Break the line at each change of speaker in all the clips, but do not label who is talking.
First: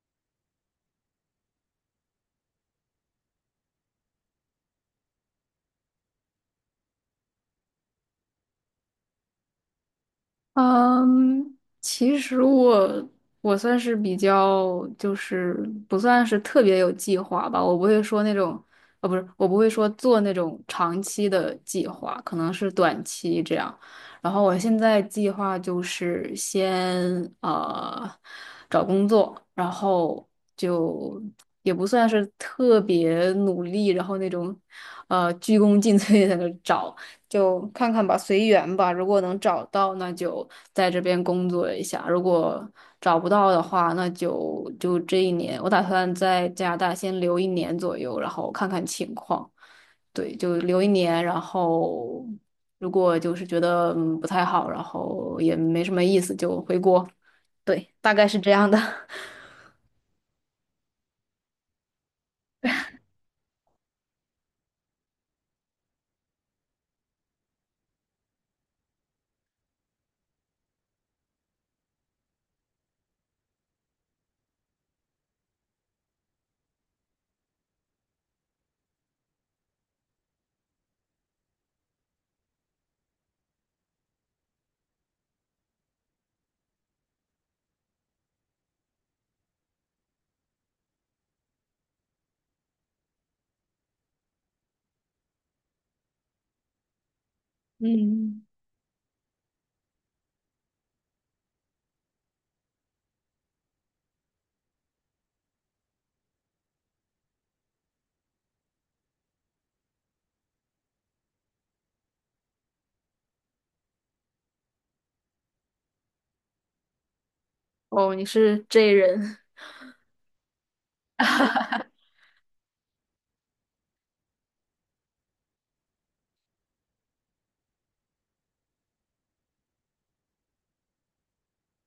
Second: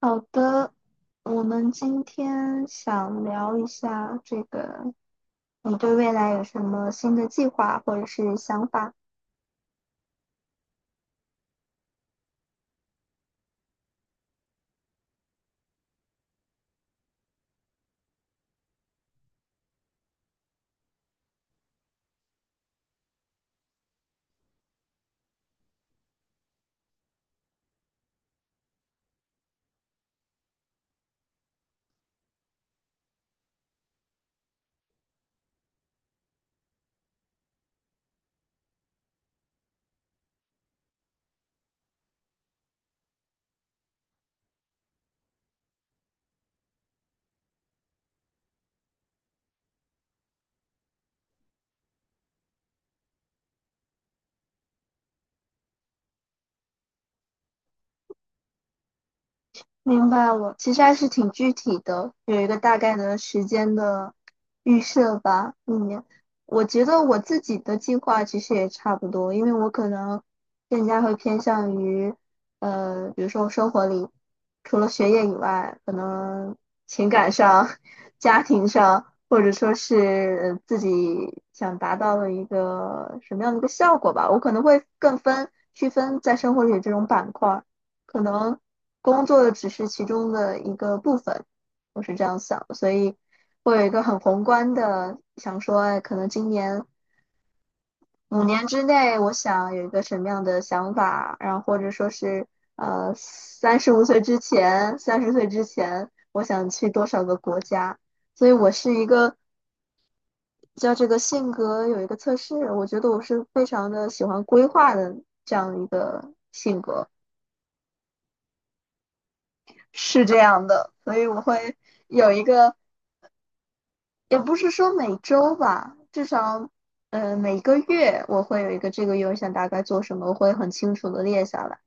好的，我们今天想聊一下这个，你对未来有什么新的计划或者是想法？
嗯，其实我算是比较，就是不算是特别有计划吧。我不会说那种，不是，我不会说做那种长期的计划，可能是短期这样。然后我现在计划就是先呃找工作，然后就也不算是特别努力，然后那种鞠躬尽 瘁在那找。就看看吧，随缘吧。如果能找到，那就在这边工作一下；如果找不到的话，那就这一年，我打算在加拿大先留一年左右，然后看看情况。对，就留一年，然后如果就是觉得不太好，然后也没什么意思，就回国。对，大概是这样的。
明白了，其实还是挺具体的，有一个大概的时间的预设吧。嗯，我觉得我自己的计划其实也差不多，因为我可能更加会偏向于，比如说生活里除了学业以外，可能情感上、家庭上，或者说是自己想达到的一个什么样的一个效果吧，我可能会区分在生活里这种板块。可能工作只是其中的一个部分，我是这样想的，所以会有一个很宏观的想说，哎，可能今年五
嗯，
年之内，我想有一个什么样的想法，然后或者说是35岁之前，三十岁之前，我想去多少个国家，所以我是一个叫这个性格有一个测试，我觉得我是非常的喜欢规划的这样一个性格，
哦，你是 J 人。
是这样的，所以我会。有一个也不是说每周吧，至少，每个月我会有一个这个月我想大概做什么，我会很清楚的列下来，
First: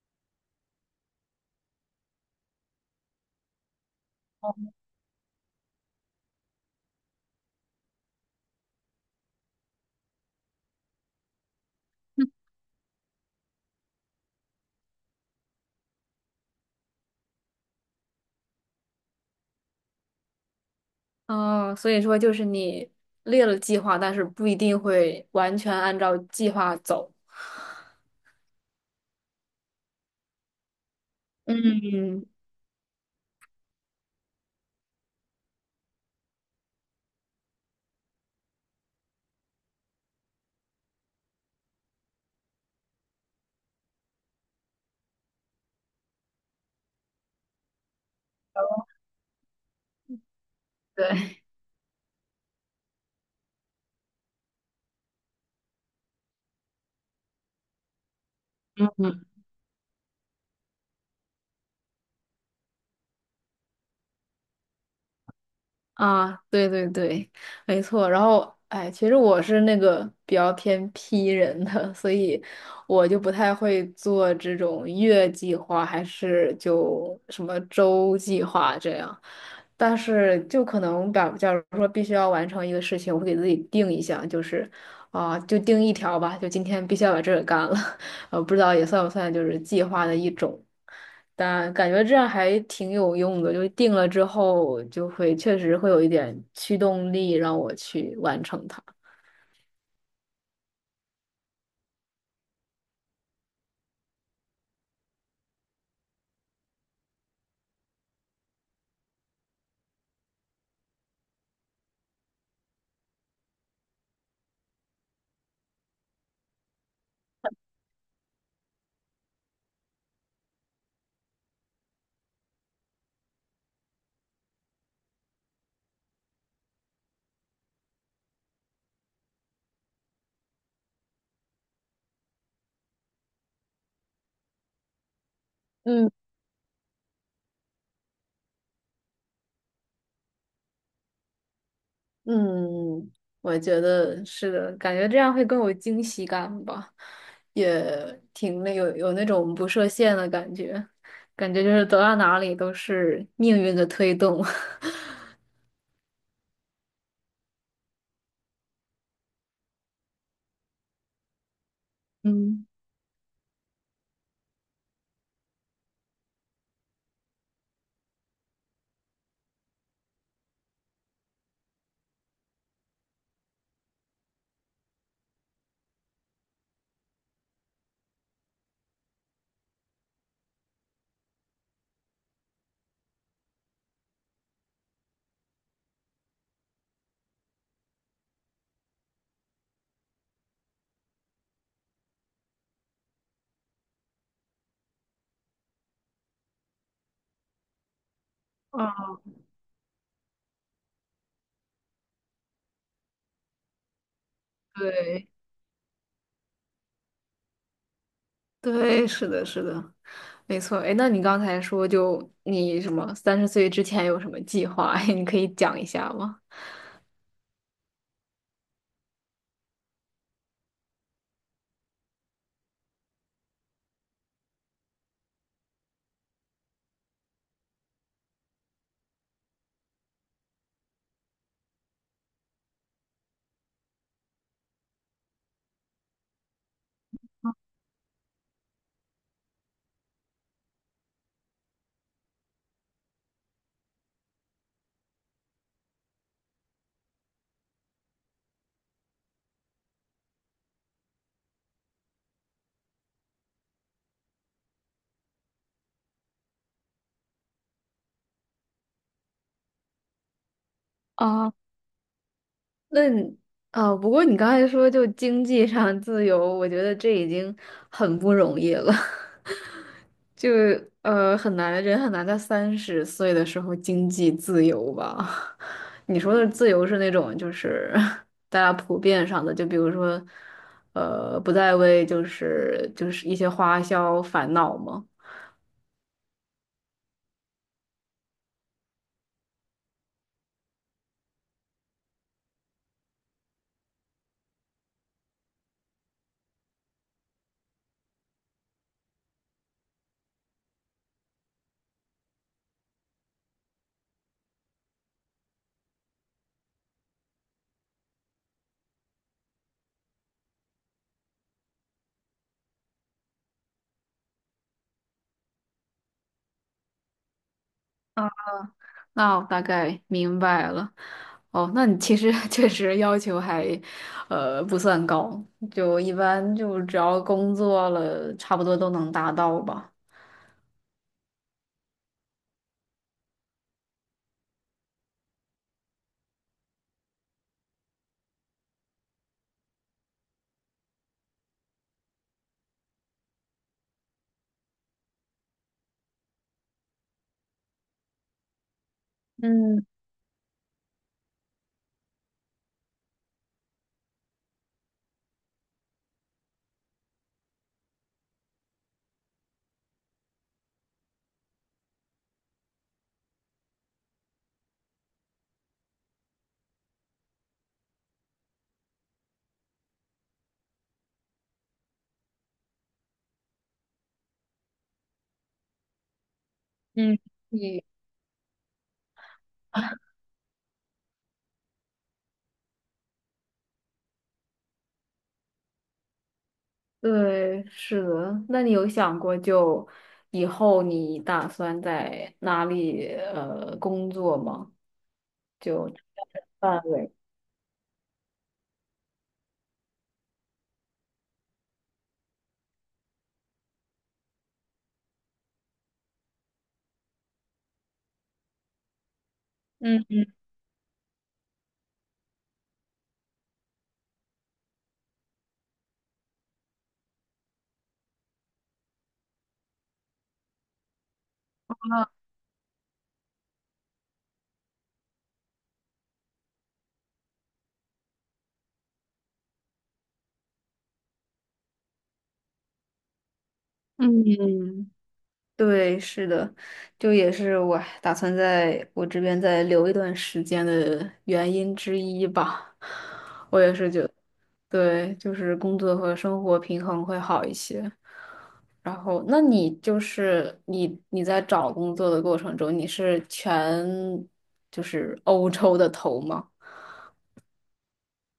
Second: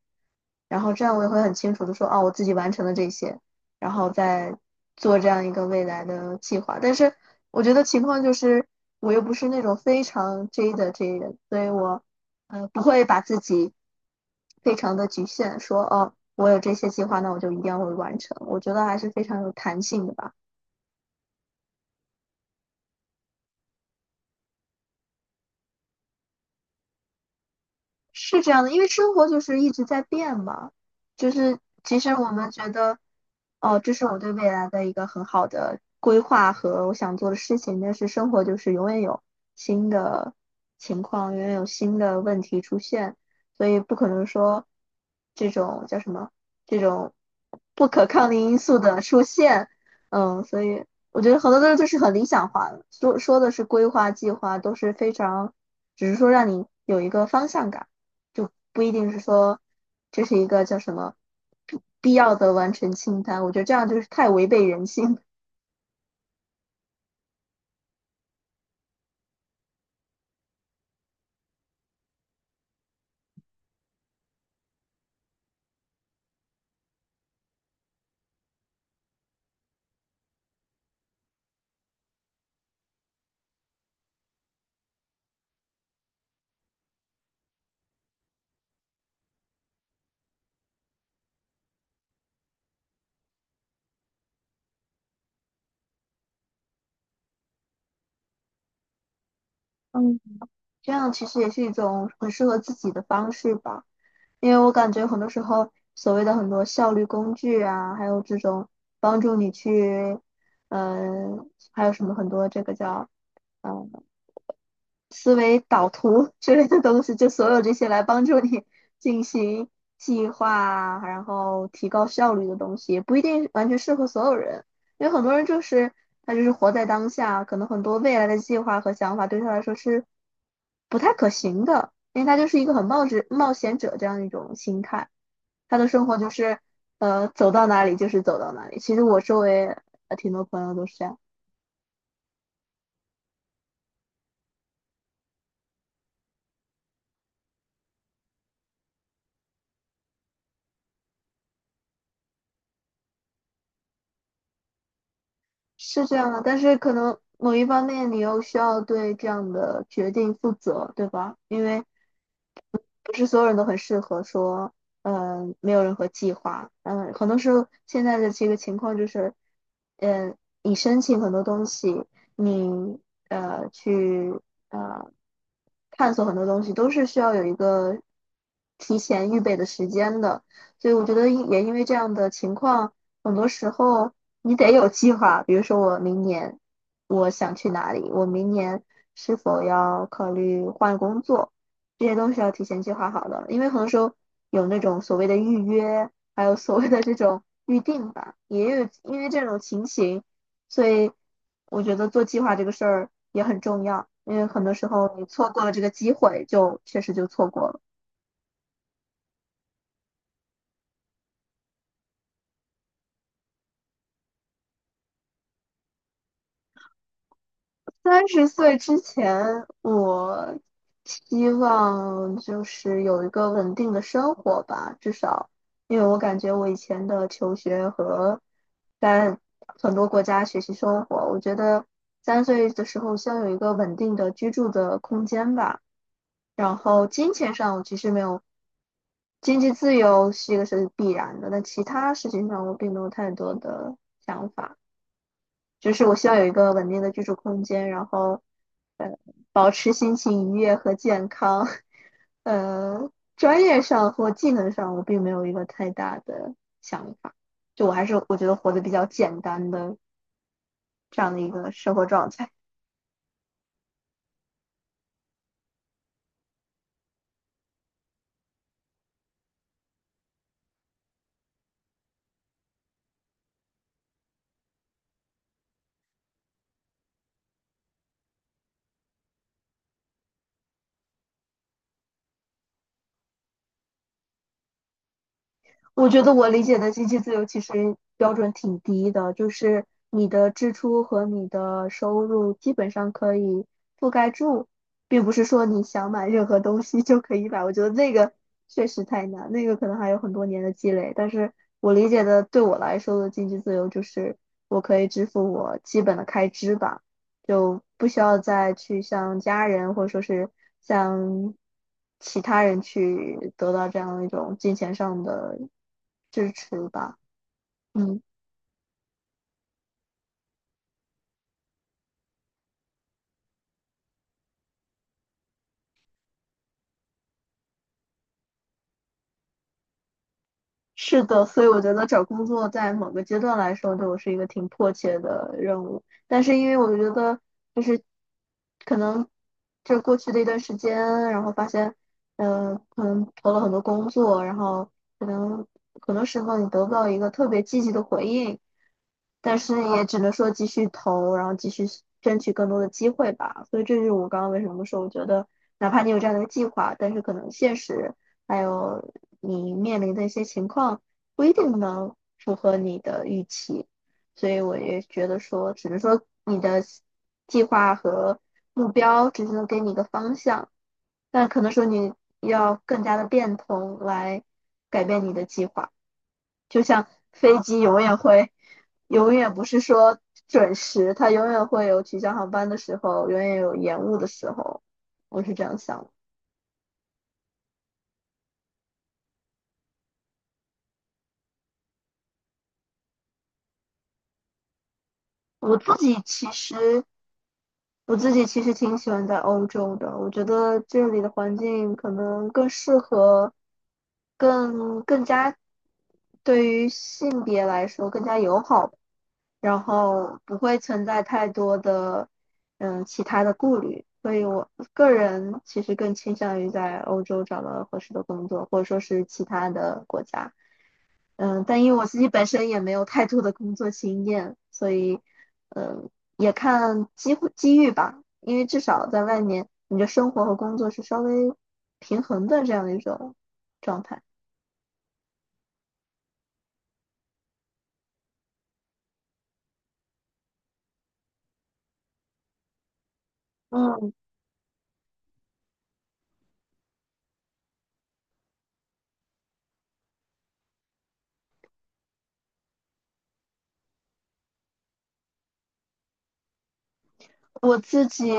然后这样我也会很清楚的说，哦，我自己完成了这些，然后再做这样一个未来的计划。但是我觉得情况就是，我又不是那种非常 J 的 J 人，所以我，不会把自己非常的局限，说，哦，我有这些计划，那我就一定要会完成。我觉得还是非常有弹性的吧。
哦，所以说就是你列了计划，但是不一定会完全按照计划走。
是这样的，因为生活就是一直在变嘛，就是其实
嗯，
我们觉得，哦，这是我对未来的一个很好的规划和我想做的事情，但是生活就是永远有新的情况，永远有新的问题出现，所以不可能说这种叫什么这种不可抗力因素的出现，所以我觉得
对，
很多东西就是很理想化的，说说的是规划计划都是非常，只是说让你有一个方向感。就不一定是
嗯，
说这是一个叫什么必要的完成清单。我觉得这样就是太违背人性。
啊，对对对，没错。然后，哎，其实我是那个比较偏 P 人的，所以我就不太会做这种月计划，还是就什么周计划这样。但是，就可能把，假如说必须要完成一个事情，我会给自己定一项，就是啊、就定一条吧，就今天必须要把这个干了。不知道也算不算就是计划的一种。但感觉这样还挺有用的，就定了之后就会确实会有一点驱动力让我去完成它。
嗯这样其实也是一种很适合自己的方式吧。因为我感觉很多时候所谓的很多效率工具啊，还有这种帮助你去，还有什么很多这个叫嗯、呃思维导图之类的东西，就所有这些来帮助你进行计划啊，然后提高效率的东西，也不一定完全适合所有人，因为很多人就是他就是活在当下，可能很多未来的计划和想法对他来说是不太可行的，因为他就是一个很冒险者这样一种心态，他的生
嗯
活就是走到哪里就是走到哪里。其实我周围挺多朋友都是这样。
嗯，我觉得是的，感觉这样会更有惊喜感吧，也挺有那种不设限的感觉，感觉就是走到哪里都是命运的推动。
是这样的，但是可能某一方面你又需要对这样的决定负责，对吧？因为
嗯。
不是所有人都很适合说，没有任何计划，很多时候现在的这个情况就是，嗯、你申请很多东西，你去呃探索很多东西，都是需要有一个提前预备的时间的，所以我觉得因为这样的情况，很多时候你得有计划，比如说我明年我想去哪里，我明年是否要考虑换工作。这些都是要提前计划好的，因为很多时候有那种所谓的预约，还有所谓的这种预定吧，也有因
啊
为这种情形，所以我觉得做计划这个事儿也很重要，因为很多时候你
对
错过了这个机会，就确实就错过了。
对，是的，是的。没错，哎，那你刚才说就你什么三十岁之前有什么计划？你可以讲一下吗？
三十岁之前，我希望就是有一个稳定的生活吧，至少，因为我感觉我以前的求学和在很多国家学习生活，我觉得3岁的时候先有一个稳定的居住的空间吧。然后金钱上，我其实没有经济自由是一个是必然的，但其他事情上我并没有太多的想法。就是我需要有一个稳定的居住空间，然后呃，保持心情愉悦和健康。专业上或技能上，我并没有一个太大的想法，就我还是我觉得活得比较简单的这样的一
啊，
个生活状态。
那你不过你刚才说就经济上自由，我觉得这已经很不容易了，就很难，人很难在三十岁的时候经济自由吧？你说的自由是那种就是 大家普遍上的，就比如说不再为就是一些花销烦恼吗？
我觉得我理解的经济自由其实标准挺低的，就是你的支出和你的收入基本上可以覆盖住，并不是说你想买任何东西就可以买。我觉得那个确实太难，那个可能还有很多年的积累。但是我理解的对我来说的经济自由就是我可以支付我基本的开支吧。就不需要再去向家人或者说是向其他人去得到这样的一种金钱上的支持吧。嗯，
那我大概明白了。哦，那你其实 确实要求还，不算高，就一般就只要工作了，差不多都能达到吧。
是的，所以我觉得找工作在某个阶段来说，对我是一个挺迫切的任务。但是因为我觉得，就是可能这过去的一段时间，然后发现，可能投了很多工作，然后可能很多时候你得不到一个特别积极的回应，但是
嗯
也只能说继续投，然后继续争取更多的机会吧。所以这就是我刚刚为什么说，我觉得哪怕你有这样的一个计划，但是可能现实还有你面临的一些情况不一定能符合你的预期。所以我也觉得说，只能说你的计划和目标只是能给你一个方向，但可能说你要更加的变通来改变你的计划。就像
嗯，
飞机
你
永远会，永远不是说准时，它永远会有取消航班的时候，永远有延误的时候。我是这样想的。
对，是的。那你有想过就以后你打算在哪里工作吗？
我
就
自己其
范
实，
围。
我自己其实挺喜欢在欧洲的，我觉得这里的环境可能更适合，更加对于性别来说更加友好，然
嗯
后不会存在太多的其他的顾虑，所以我个人其实更倾向于在欧洲找到合适的工作，或者说是其他的国家。嗯，但因为我自己本身也没有太多的工作经验，所以嗯也看机会机遇吧，因为至少在外面你的生活和工作是稍微平衡的这样的一种状态。
嗯。对，是的，就也是我打算在我这边再留一段时间的原因之一吧。我也是觉
嗯，
得，对，就是工作和生活平衡会好一些。然后，那你就是你你在找工作的过程中，你是全就是欧洲的头吗？
我自己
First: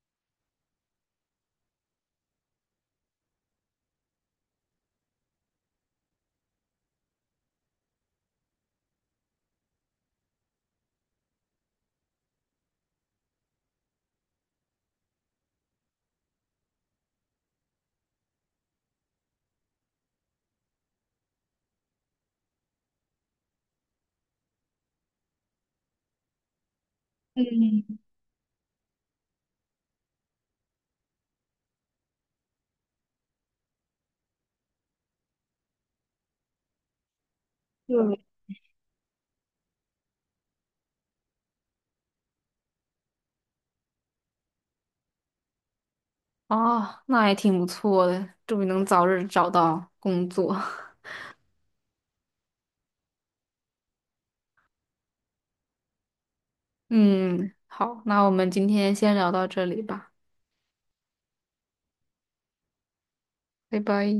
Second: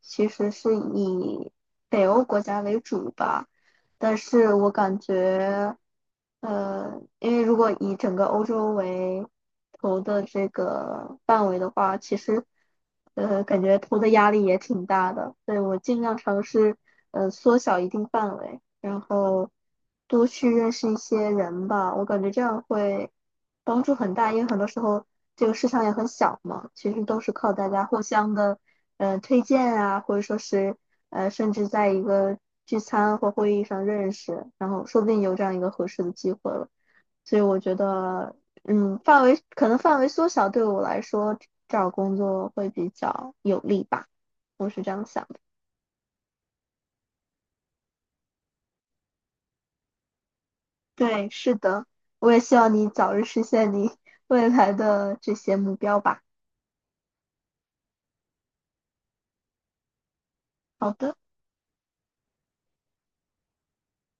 其实是以北欧国家为主吧，但是我感觉，因为如果以整个欧洲为投的这个范围的话，其实，感觉投的压力也挺大的，所以我尽量尝试，缩小一定范围。然后多去认识一些人吧，我感觉这样会帮助很大，因为很多时候这个市场也很小嘛，其实都是靠大家互相的，推荐啊，或者说是甚至在一个聚餐或会议上认识，然后说不定有这样一个合适的机会了。所以我觉得，范围缩小对我来说找工作会比较有利吧，我是这样想。
哦，那也挺不错的，祝你能早日找到工作。
对，是的，我也希望你早日实现你未来的这些目标吧。
嗯，好，那我们今天先聊到这里吧，
好的。
拜拜。